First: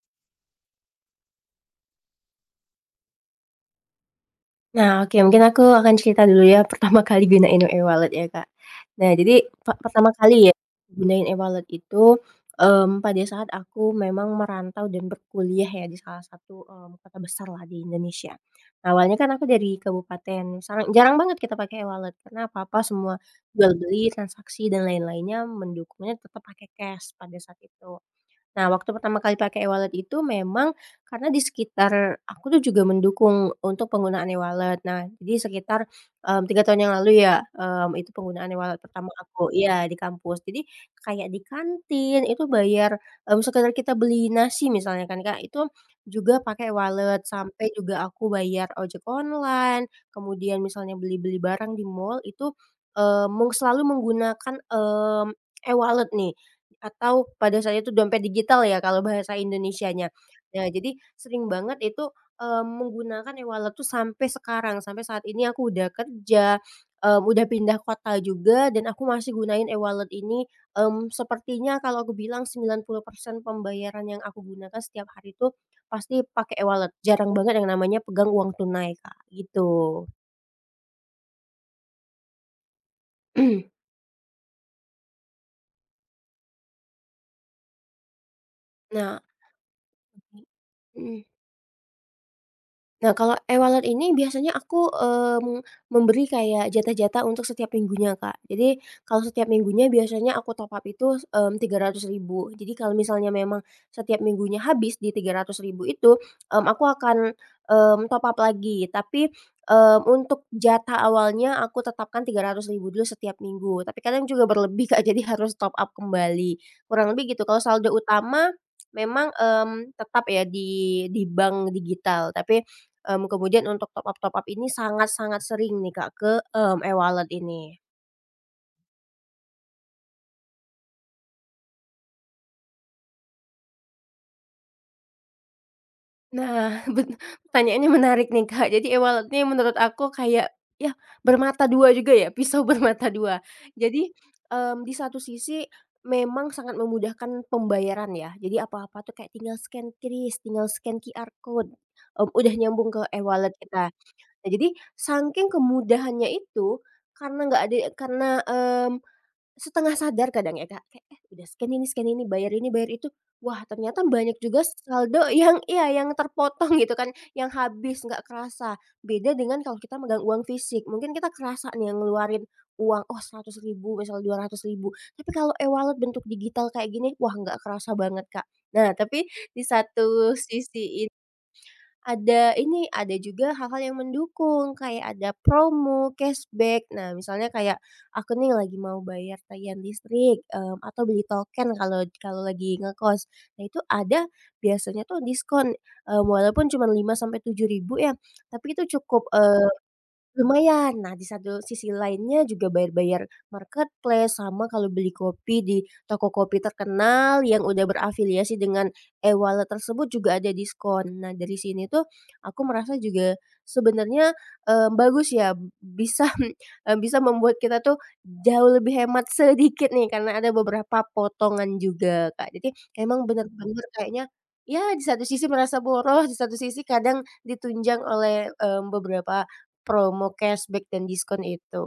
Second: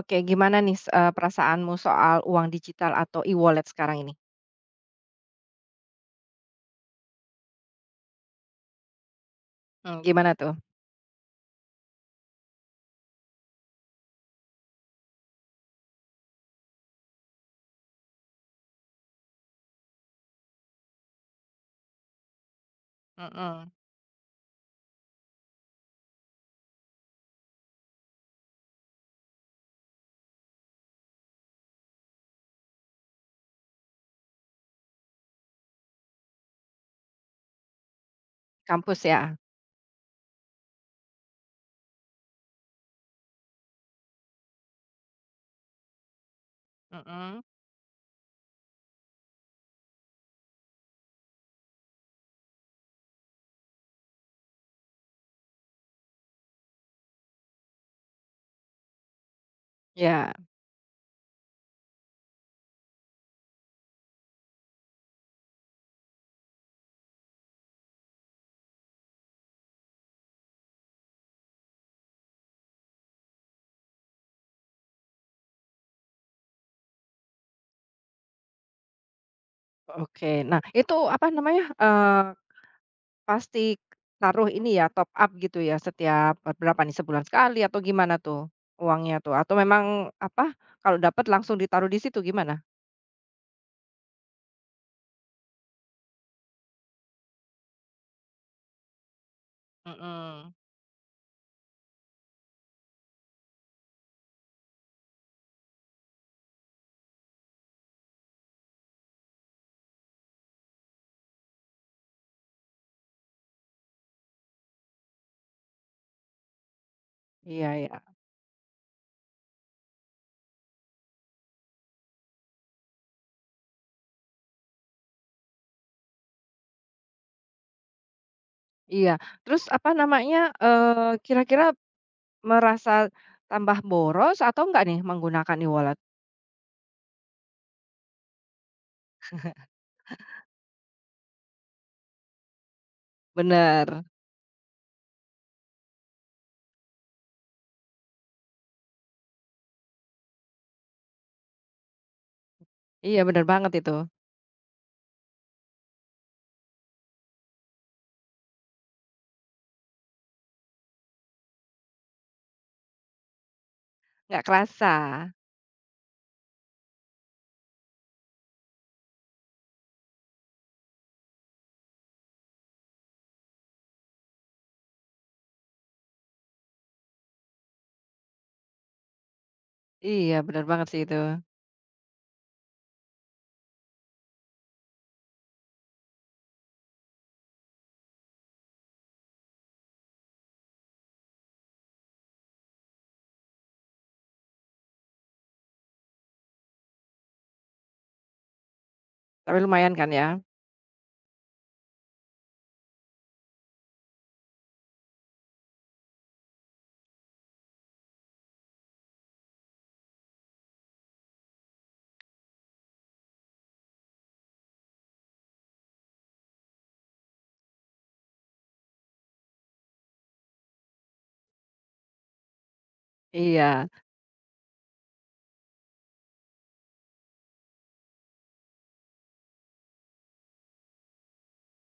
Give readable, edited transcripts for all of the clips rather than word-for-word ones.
Oke, gimana nih s eee, perasaanmu soal uang digital atau e-wallet sekarang ini? Nah, oke mungkin aku akan cerita dulu ya pertama kali gunain e-wallet ya, Kak. Nah, jadi pe pertama Gimana kali tuh? ya gunain e-wallet itu, pada saat aku memang merantau dan berkuliah ya di salah satu, kota besar lah di Indonesia. Nah, awalnya kan aku dari kabupaten, jarang banget kita pakai e-wallet karena apa-apa semua Mhm. jual beli, transaksi dan lain-lainnya mendukungnya tetap pakai cash pada saat itu. Nah, waktu pertama kali pakai e-wallet itu memang karena di sekitar aku tuh juga mendukung untuk penggunaan e-wallet. Nah, jadi sekitar, 3 tahun yang lalu ya, itu penggunaan e-wallet Kampus pertama ya? aku ya di kampus. Jadi kayak di kantin itu bayar, sekedar kita beli nasi misalnya kan, Kak, itu juga pakai e-wallet, Mhm. sampai juga aku bayar ojek online, kemudian misalnya beli-beli barang di mall itu, selalu menggunakan, e-wallet nih. Atau pada saat itu dompet digital ya kalau bahasa Indonesianya. Iya, Nah jadi sering banget itu, menggunakan e-wallet tuh sampai sekarang, sampai saat ini aku udah kerja, udah pindah kota juga dan aku masih gunain e-wallet ini, sepertinya kalau aku bilang 90% pembayaran yang aku gunakan setiap hari itu pasti pakai e-wallet, jarang banget yang namanya pegang uang tunai, Kak, gitu. oke. Nah, itu apa namanya, pasti taruh ini ya, top up gitu ya setiap berapa nih, sebulan sekali atau gimana tuh uangnya Nah, tuh? Atau memang apa, kalau mhm. dapat langsung ditaruh di situ, gimana? Nah, kalau e-wallet ini biasanya aku, memberi kayak jatah-jatah untuk setiap minggunya, Kak. Jadi, kalau setiap minggunya biasanya aku Mhm. top up itu, Rp300.000. Jadi, kalau misalnya memang setiap minggunya habis di rp ribu itu, aku akan, top up lagi. Tapi, untuk jatah awalnya aku tetapkan rp ribu dulu setiap minggu, tapi kadang juga berlebih, Kak, jadi harus top up kembali. Kurang lebih gitu. Kalau Iya, saldo iya. utama memang, tetap ya di bank digital, tapi kemudian untuk top up-top up ini sangat-sangat sering nih Kak ke, e-wallet ini. Iya. Terus apa namanya, kira-kira merasa tambah boros atau enggak nih menggunakan e-wallet? Nah, pertanyaannya menarik nih Kak. Jadi e-wallet nih menurut aku kayak, ya bermata dua juga ya, pisau bermata dua. Bener, Jadi, di satu sisi memang sangat memudahkan pembayaran ya. Jadi apa-apa tuh kayak tinggal scan kris, tinggal scan QR code, udah nyambung ke iya bener e-wallet banget itu, kita. Nah jadi saking kemudahannya itu, karena nggak ada karena, setengah sadar kadang ya, Kak, kayak, "Eh, udah scan ini bayar itu." Wah, ternyata banyak nggak juga kerasa. saldo yang iya, yang terpotong gitu kan, yang habis, nggak kerasa. Beda dengan kalau kita megang uang fisik, mungkin kita kerasa nih yang ngeluarin uang, oh 100 ribu misal 200 ribu. Tapi kalau e-wallet bentuk digital kayak gini, wah nggak kerasa banget, Kak. Nah, tapi di Iya satu bener banget sih sisi itu, ada ini, ada juga hal-hal yang mendukung, kayak ada promo, cashback. Nah, misalnya kayak aku nih lagi mau bayar tagihan listrik, atau beli token kalau kalau lagi ngekos. Nah, itu ada biasanya tuh diskon, walaupun cuma 5 sampai 7 ribu ya, tapi itu cukup. tapi lumayan kan ya? Lumayan. Nah, di satu sisi lainnya juga bayar-bayar marketplace, sama kalau beli kopi di toko kopi terkenal yang udah berafiliasi dengan e-wallet tersebut juga ada diskon. Nah, dari sini tuh aku merasa juga sebenarnya, bagus ya bisa, bisa membuat kita tuh jauh lebih hemat sedikit nih karena ada beberapa potongan juga, Kak. Jadi emang benar-benar Iya. kayaknya ya di satu sisi merasa boros, di satu sisi kadang ditunjang oleh, beberapa promo cashback dan diskon itu.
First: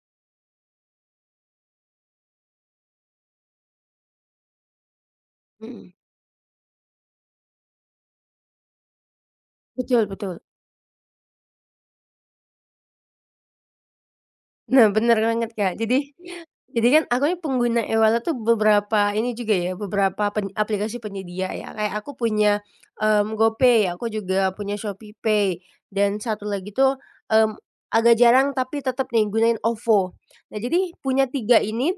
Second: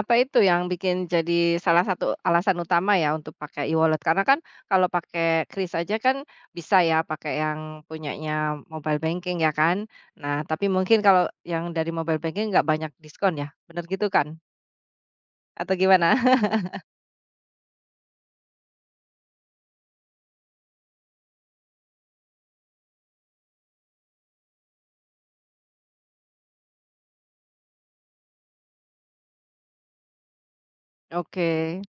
Apa itu yang bikin jadi salah satu alasan utama ya untuk pakai e-wallet? Karena kan kalau pakai kris Mhm. aja kan bisa ya pakai yang punyanya mobile banking ya kan? Betul, Nah betul. tapi mungkin kalau yang dari mobile banking nggak banyak diskon ya, bener gitu kan? Nah bener banget, Atau Kak. Jadi gimana? jadi kan aku ini pengguna e-wallet tuh beberapa ini juga ya, beberapa aplikasi penyedia ya. Kayak aku punya, GoPay, aku juga punya ShopeePay, dan satu lagi tuh, mmm, agak jarang tapi tetep nih gunain OVO. Nah jadi punya 3 Oke. ini,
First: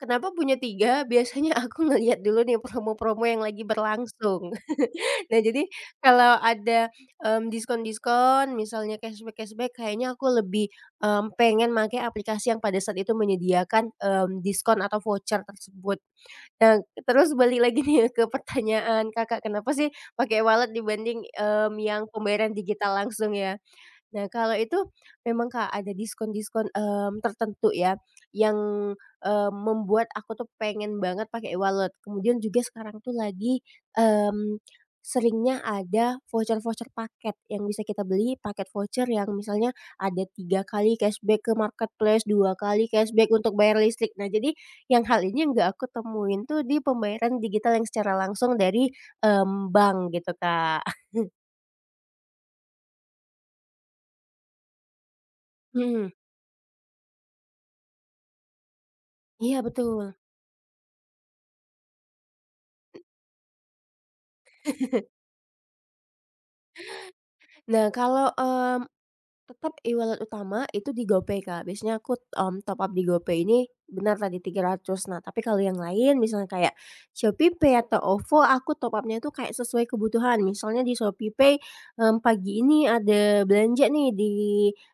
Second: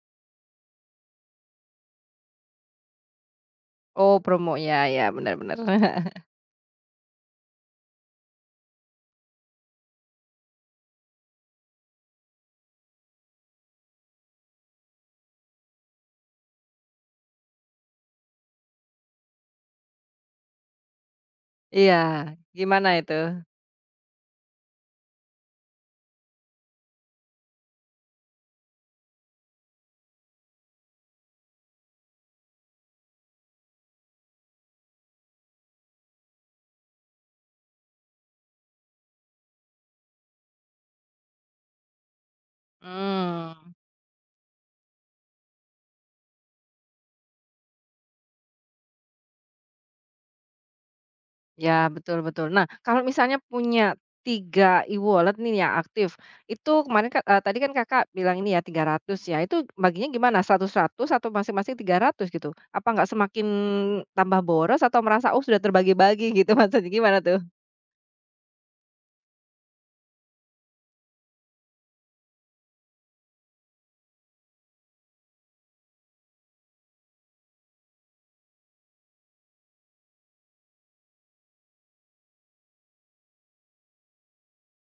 kenapa punya 3? Biasanya aku ngelihat dulu nih promo-promo yang lagi Oh berlangsung. promo ya, ya benar Nah, bener. jadi kalau ada, diskon-diskon misalnya cashback-cashback kayaknya aku lebih, pengen pakai aplikasi yang pada saat itu menyediakan, diskon atau voucher tersebut. Nah, terus balik lagi nih ke pertanyaan Kakak, kenapa sih pakai wallet dibanding, Iya, yang pembayaran gimana digital itu? langsung ya? Nah, kalau itu memang, Kak, ada diskon-diskon, tertentu ya yang, membuat aku tuh pengen banget pakai e-wallet. Kemudian juga sekarang tuh lagi, mmm, seringnya ada voucher-voucher paket yang bisa kita beli, paket voucher yang misalnya ada 3 kali cashback ke marketplace, 2 kali cashback Mmm. untuk bayar listrik. Nah, jadi yang hal ini yang nggak aku temuin tuh di pembayaran digital yang secara langsung dari, bank gitu, Kak. Ya, betul, betul. Nah, kalau misalnya punya 3 e-wallet nih yang Mhm, aktif, itu kemarin kan, tadi kan Kakak bilang ini ya 300 ribu ya, iya itu baginya betul. gimana? 100, 100 atau masing-masing 300 ribu gitu? Apa nggak semakin tambah boros atau merasa, "Oh, sudah terbagi-bagi," gitu maksudnya gimana tuh? Nah, kalau, tetap e-wallet utama itu di GoPay, Kak. Biasanya aku, top up di GoPay ini benar tadi 300. Nah, tapi kalau yang lain misalnya kayak ShopeePay atau OVO, aku top upnya itu kayak sesuai kebutuhan. Misalnya di ShopeePay, pagi ini ada belanja nih di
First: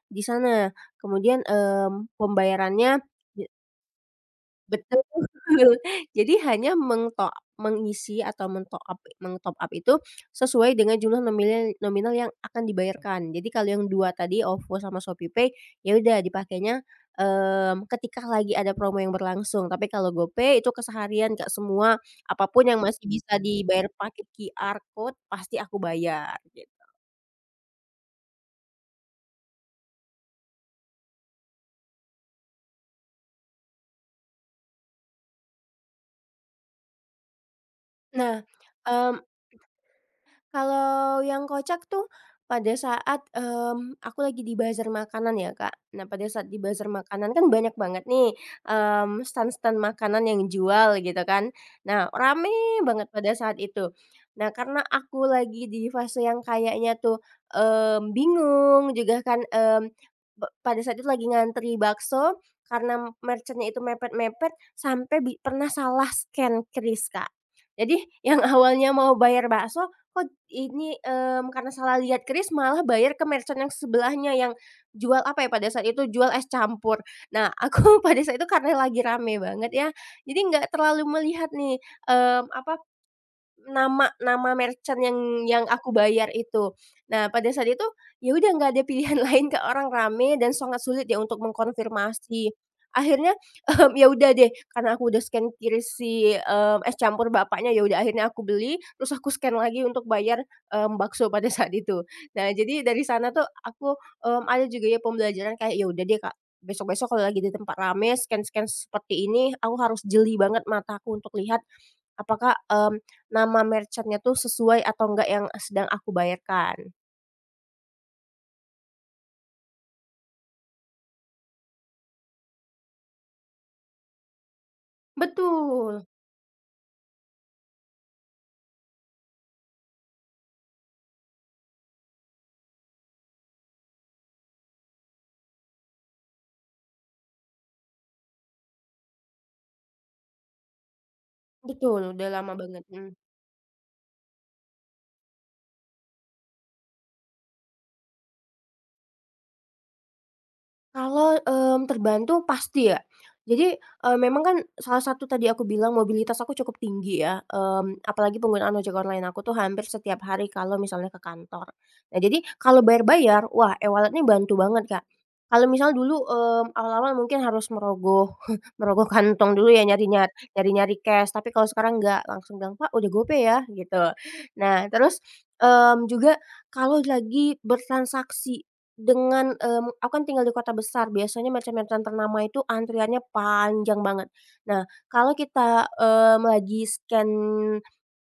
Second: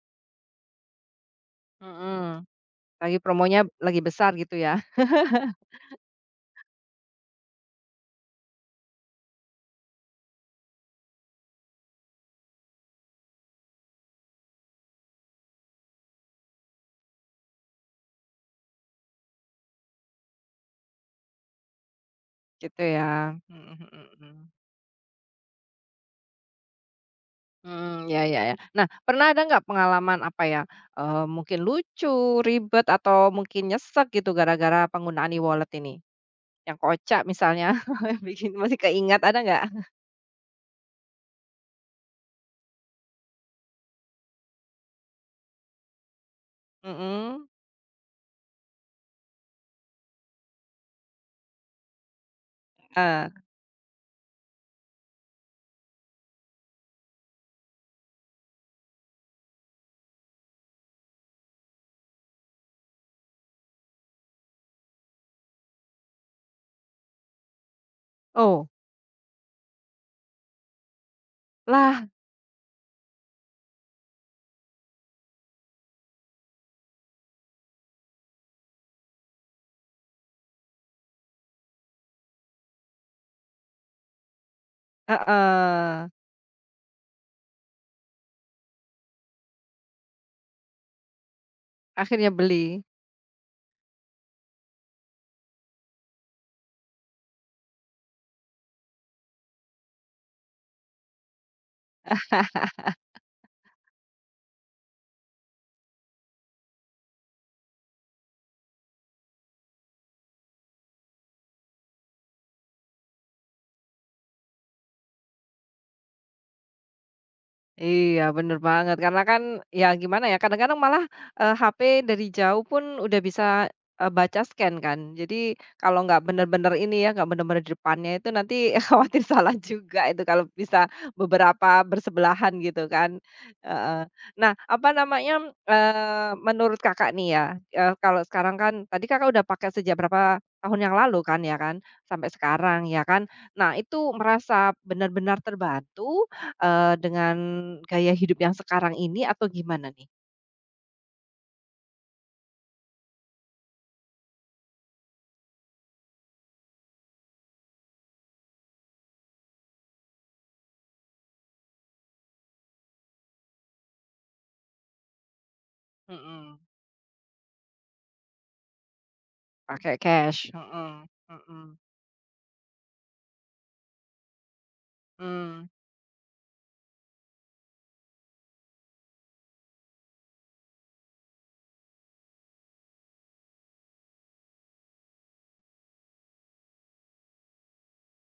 di sana, kemudian, Mhm, pembayarannya. lagi promonya lagi besar gitu ya? Betul. Jadi hanya mengisi atau mentop up mengtop up itu sesuai dengan jumlah nominal nominal yang akan dibayarkan. Jadi kalau yang 2 tadi OVO sama ShopeePay, ya udah dipakainya, ketika lagi ada promo yang berlangsung. Tapi kalau GoPay itu keseharian, Kak, semua apapun Gitu yang ya. masih bisa Mhm, dibayar mhm, pakai mhm. QR code pasti aku bayar, gitu. Mhm, ya, ya, ya. Nah, pernah ada nggak pengalaman apa ya, mungkin lucu, ribet, atau mungkin nyesek gitu gara-gara penggunaan e-wallet ini? Yang kocak misalnya, Nah, bikin masih mmm keingat, ada nggak? kalau yang kocak tuh pada saat, aku lagi di bazar makanan ya, Kak. Nah, pada saat di bazar makanan kan Mhm, banyak banget nih, stand-stand makanan yang jual gitu kan. Nah, rame banget eee, pada saat itu. Nah, karena aku lagi di fase yang kayaknya tuh, bingung juga kan, pada saat itu lagi ngantri bakso karena merchantnya itu mepet-mepet sampai pernah salah scan kris, Kak. Jadi yang oh, awalnya mau bayar bakso kok ini, karena salah lah, lihat keris malah bayar ke merchant yang sebelahnya yang jual apa ya pada saat itu, jual es campur. Nah, aku pada saat itu karena lagi rame banget ya, jadi nggak terlalu melihat nih, apa nama nama merchant yang aku heeh, bayar itu. Nah, pada saat itu, ya udah nggak ada pilihan lain ke orang rame dan sangat sulit ya untuk akhirnya mengkonfirmasi. beli. Akhirnya, ya udah deh, karena aku udah scan kiri si, es campur bapaknya, ya udah akhirnya aku beli, terus aku scan lagi untuk bayar, bakso pada saat itu. Nah, jadi dari sana tuh aku, ada juga ya pembelajaran kayak, ya udah deh Kak, besok-besok kalau lagi di tempat rame, scan-scan seperti ini, aku harus jeli banget mataku untuk lihat apakah, nama merchantnya tuh sesuai atau enggak yang sedang aku bayarkan. Iya, bener banget. Karena kan, ya gimana ya, kadang-kadang malah, HP dari jauh pun udah bisa, baca scan kan. Jadi kalau Betul. nggak bener-bener ini ya, nggak bener-bener di depannya itu nanti khawatir salah juga itu kalau bisa beberapa bersebelahan gitu kan, heeh. Nah, apa namanya, menurut Kakak nih ya, kalau sekarang kan tadi Kakak udah pakai sejak berapa tahun yang lalu kan, ya kan, Betul, sampai udah lama sekarang banget, ya mhm. kan. Nah, itu merasa benar-benar terbantu dengan gaya hidup yang sekarang ini atau gimana nih? Kalau, terbantu pasti ya. Jadi, memang kan salah satu tadi aku bilang mobilitas aku cukup tinggi ya, apalagi penggunaan ojek online aku tuh hampir setiap hari kalau misalnya ke kantor. Nah jadi kalau bayar-bayar, wah e-wallet ini bantu banget, Kak. Kalau misal dulu, Mhm, awal-awal mungkin harus merogoh merogoh kantong dulu ya pakai nyari cash, nyari-nyari mhm, cash, tapi mhm, kalau sekarang enggak, langsung bilang, "Pak udah GoPay ya?" Gitu. Nah terus, mmm, juga kalau lagi bertransaksi dengan, aku kan tinggal di kota besar, biasanya merchant-merchant ternama itu antriannya panjang banget. Nah, kalau kita, lagi scan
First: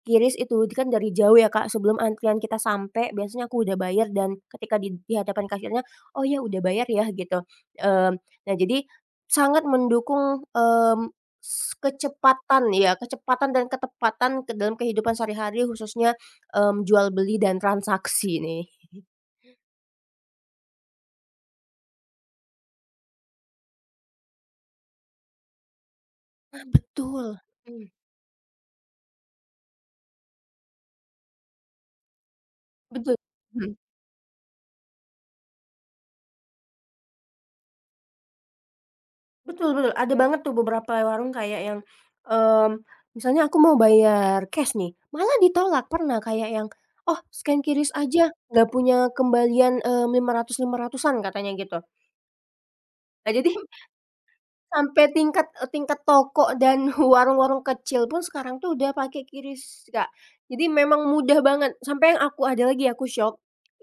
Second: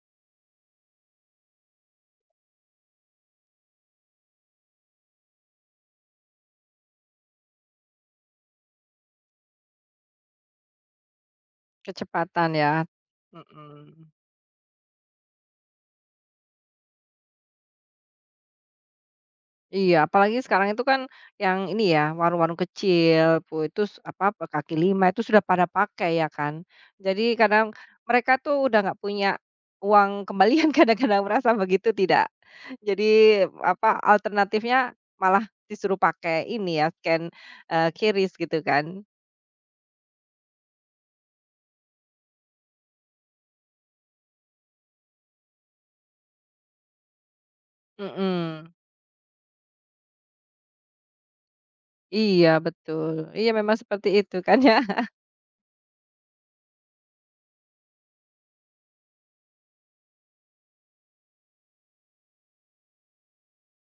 kiris itu kan dari jauh ya, Kak, sebelum antrian kita sampai biasanya aku udah bayar dan ketika di hadapan kasirnya, "Oh ya udah bayar ya," gitu. Mmm, nah jadi sangat mendukung, kecepatan kecepatan ya, ya, kecepatan dan mhm. ketepatan ke dalam kehidupan sehari-hari khususnya, jual beli dan transaksi nih. Iya, apalagi sekarang itu kan yang ini ya, warung-warung kecil pu itu s apa, pe kaki lima itu sudah pada pakai ya kan. Nah Jadi betul. kadang Mhm. mereka tuh udah nggak punya uang kembalian kadang-kadang merasa begitu tidak. Jadi Betul, mhm, apa, alternatifnya malah disuruh pakai ini ya, scan, QRIS gitu kan. betul betul, ada banget tuh beberapa warung kayak yang, mmm, misalnya aku mau bayar cash nih, malah ditolak pernah kayak yang, "Oh scan QRIS aja, nggak Mhm, punya kembalian, lima ratus lima ratusan," katanya gitu. iya betul. Nah Iya jadi memang seperti itu kan ya. sampai tingkat tingkat toko dan warung-warung kecil pun sekarang tuh udah pakai QRIS, Kak. Jadi memang mudah banget, sampai yang aku ada lagi aku syok,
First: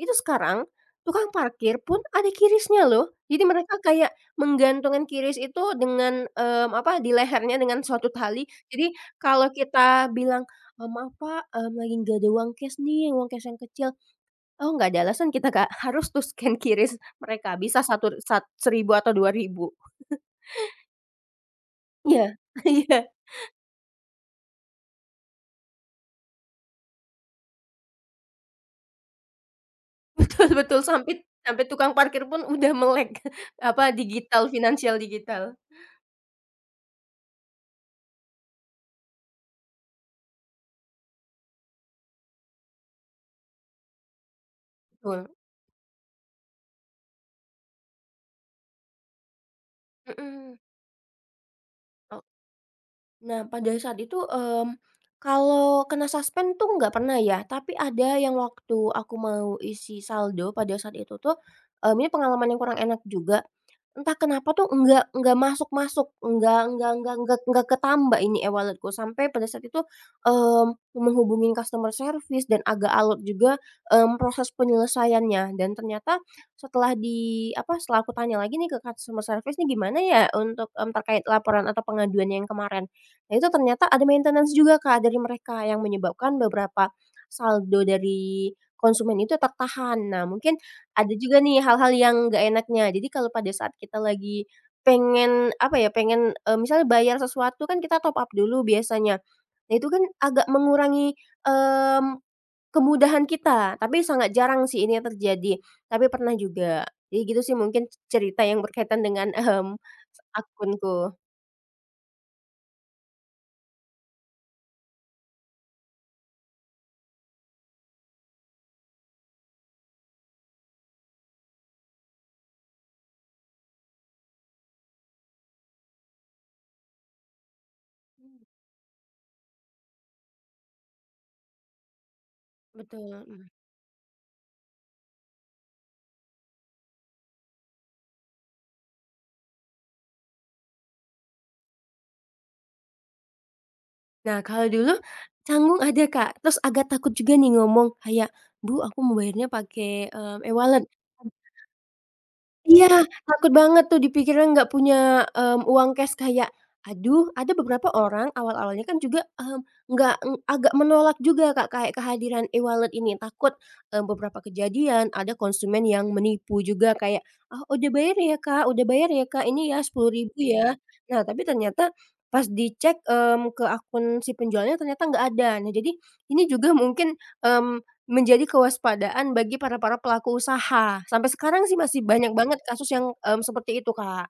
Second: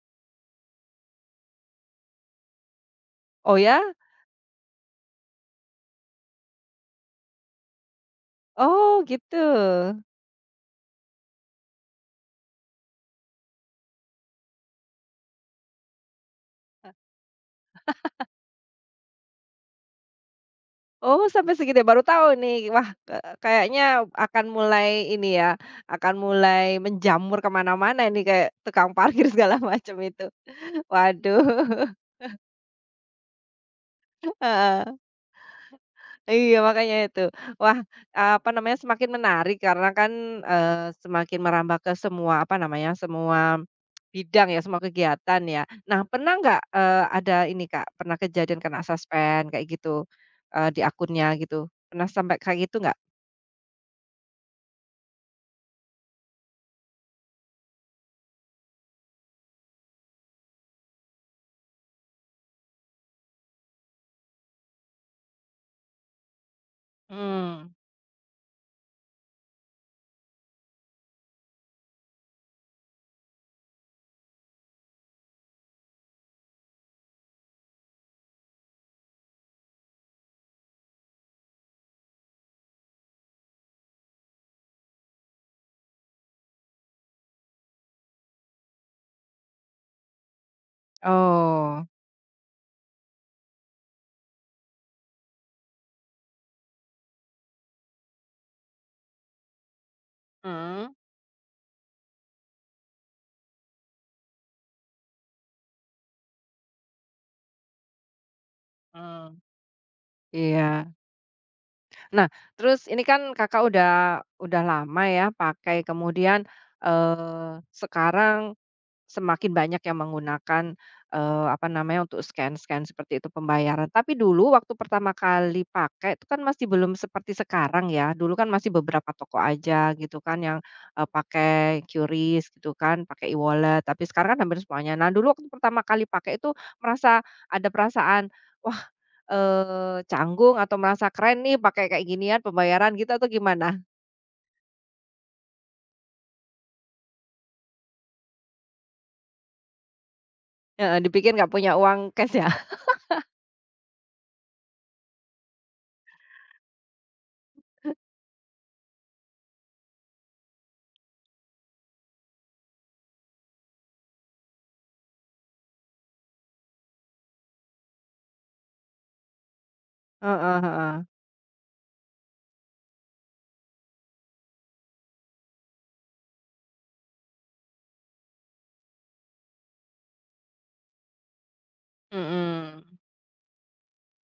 itu sekarang tukang parkir pun ada QRIS-nya loh. Jadi Oh mereka ya? kayak menggantungkan QRIS itu dengan, apa, di lehernya dengan suatu tali. Jadi Oh gitu. kalau kita bilang, "Maaf Pak, lagi nggak ada uang cash nih, uang cash yang kecil." "Oh, nggak ada alasan kita, Kak, harus tuh scan QRIS mereka, bisa satu rp atau 2 ribu." Oh sampai segini baru tahu Iya, nih. Wah iya. ke kayaknya akan mulai ini ya, akan mulai menjamur kemana mana ini kayak tukang parkir segala macam itu. Betul, betul sampai sampai Waduh, tukang parkir pun udah melek, apa, digital, finansial digital. iya, makanya itu. Wah, apa namanya, semakin menarik karena kan, eee, semakin merambah ke semua, apa namanya, semua bidang ya, semua Betul, kegiatan ya. Nah, pernah nggak, ada ini Kak, pernah kejadian kena suspend kayak gitu, mhm. Di akunnya gitu? Pernah sampai kayak gitu nggak? Nah, pada saat itu, kalau kena suspend tuh nggak pernah ya, tapi ada yang waktu aku mau isi saldo pada saat itu tuh, ini pengalaman yang kurang enak juga. Entah kenapa tuh nggak masuk-masuk, nggak Mmm, ketambah ini e wallet sampai pada saat itu, menghubungin customer service dan agak alot juga, proses penyelesaiannya. Dan ternyata setelah setelah aku tanya lagi nih ke customer service nih, "Gimana ya untuk, terkait laporan atau pengaduan yang kemarin?" Nah itu ternyata ada maintenance juga Kak dari mereka yang menyebabkan beberapa saldo dari konsumen itu tertahan. Nah mungkin ada juga nih oh, hal-hal yang nggak enaknya. Jadi kalau pada saat kita lagi pengen, misalnya bayar sesuatu kan kita top up dulu biasanya. Nah itu kan agak mhm, mengurangi, mmm, kemudahan kita, tapi sangat jarang sih ini terjadi, tapi pernah juga. Jadi gitu sih mungkin cerita yang berkaitan dengan, mhm, iya. akunku. Nah, terus ini kan Kakak udah lama ya pakai, kemudian, eee, sekarang semakin banyak yang menggunakan, apa namanya, untuk scan-scan seperti itu pembayaran. Tapi dulu waktu pertama kali pakai itu kan masih belum seperti sekarang ya, dulu kan masih beberapa toko aja gitu kan yang, pakai QRIS gitu kan, Betul. pakai e-wallet, tapi sekarang kan hampir semuanya. Nah dulu waktu pertama kali pakai itu merasa ada perasaan, "Wah, canggung," atau merasa, "Keren nih pakai kayak ginian pembayaran," gitu atau gimana? Nah, kalau dulu canggung ada, Kak, terus agak takut juga nih ngomong kayak, "Bu, aku mau bayarnya pakai, e-wallet." Heeh, dipikir nggak punya uang cash ya? Iya, takut banget tuh dipikirnya nggak punya, uang cash kayak, aduh ada beberapa orang awal-awalnya kan juga, nggak ng agak menolak juga Kak, kayak kehadiran e-wallet ini takut, beberapa kejadian ada konsumen yang menipu juga kayak, "Ah, udah bayar ya Kak udah bayar ya Kak, ini ya 10 ribu Heeh, ya." heeh. Nah, tapi ternyata pas dicek, ke akun si penjualnya ternyata nggak ada. Nah, jadi ini juga mungkin, mmm menjadi kewaspadaan bagi para para pelaku usaha. Sampai sekarang sih masih banyak banget kasus Mhm. yang, seperti itu, Kak.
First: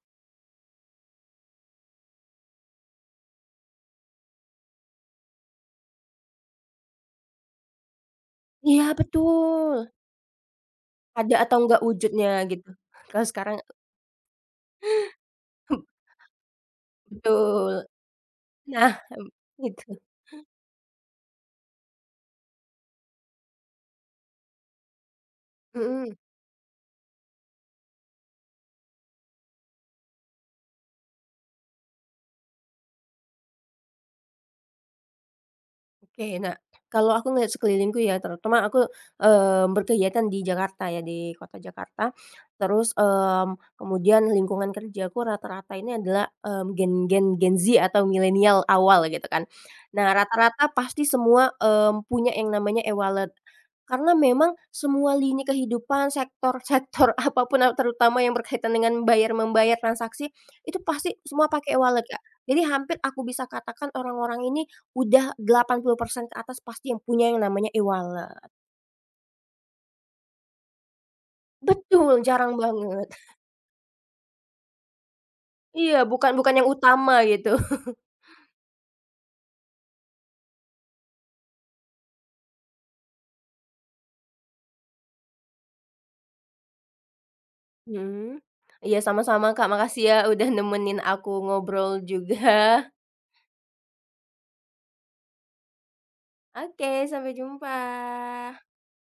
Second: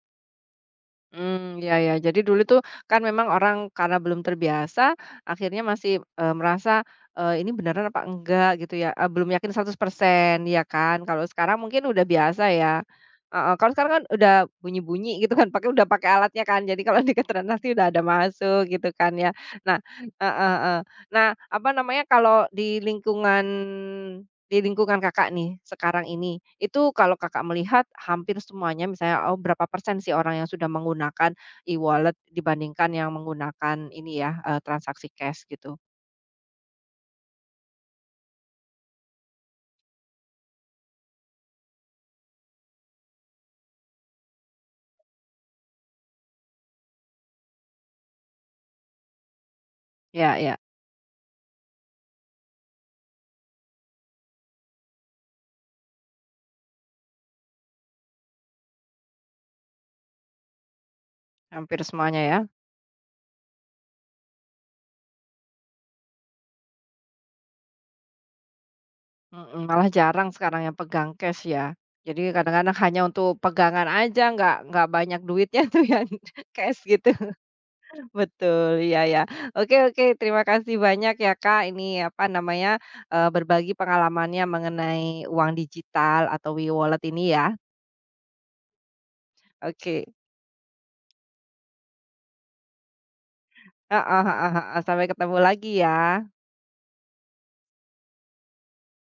Hmm, ya, ya. Jadi dulu tuh kan memang orang karena belum terbiasa, akhirnya masih, merasa, ini beneran apa enggak gitu Iya, ya, belum yakin seratus betul. persen ya kan. Kalau Ada atau sekarang enggak mungkin udah wujudnya biasa gitu. ya. Kalau Heeh, sekarang kalau sekarang kan udah bunyi-bunyi gitu kan, udah pakai alatnya kan. Jadi kalau di keterangan pasti betul. udah ada masuk gitu Nah, kan ya. Nah, gitu. heeh, heeh. Nah, apa namanya, kalau di lingkungan Kakak nih, sekarang Mhm. ini, itu kalau Kakak melihat hampir semuanya misalnya, oh berapa persen sih orang yang sudah menggunakan e-wallet dibandingkan yang menggunakan ini ya, transaksi cash gitu? Oke, nah, kalau aku ngeliat sekelilingku ya, terutama aku, berkegiatan di Jakarta ya, di kota Jakarta. Terus, kemudian lingkungan kerjaku rata-rata ini adalah, gen gen Gen Z atau milenial awal gitu kan. Nah, Ya, ya, rata-rata pasti semua, punya yang namanya e-wallet. Karena memang semua lini kehidupan, sektor-sektor apapun terutama yang berkaitan dengan bayar-membayar transaksi, itu pasti semua pakai hampir e-wallet, semuanya Kak. ya? Jadi hampir aku bisa katakan orang-orang ini udah 80% ke atas pasti yang punya yang namanya e-wallet. Mhm, malah jarang sekarang yang pegang cash ya? Jadi Betul, jarang kadang-kadang hanya banget. untuk pegangan aja, nggak banyak duitnya tuh Iya, yang bukan bukan yang cash gitu. utama gitu. Betul, iya ya. Oke, oke, terima kasih banyak ya Kak, ini apa namanya, berbagi pengalamannya mengenai uang digital atau e-wallet ini ya. Mhm. Iya, sama-sama Kak, makasih Oke, ya udah nemenin aku ngobrol juga. heeh, heeh, heeh, sampai ketemu lagi ya. Oke, sampai jumpa.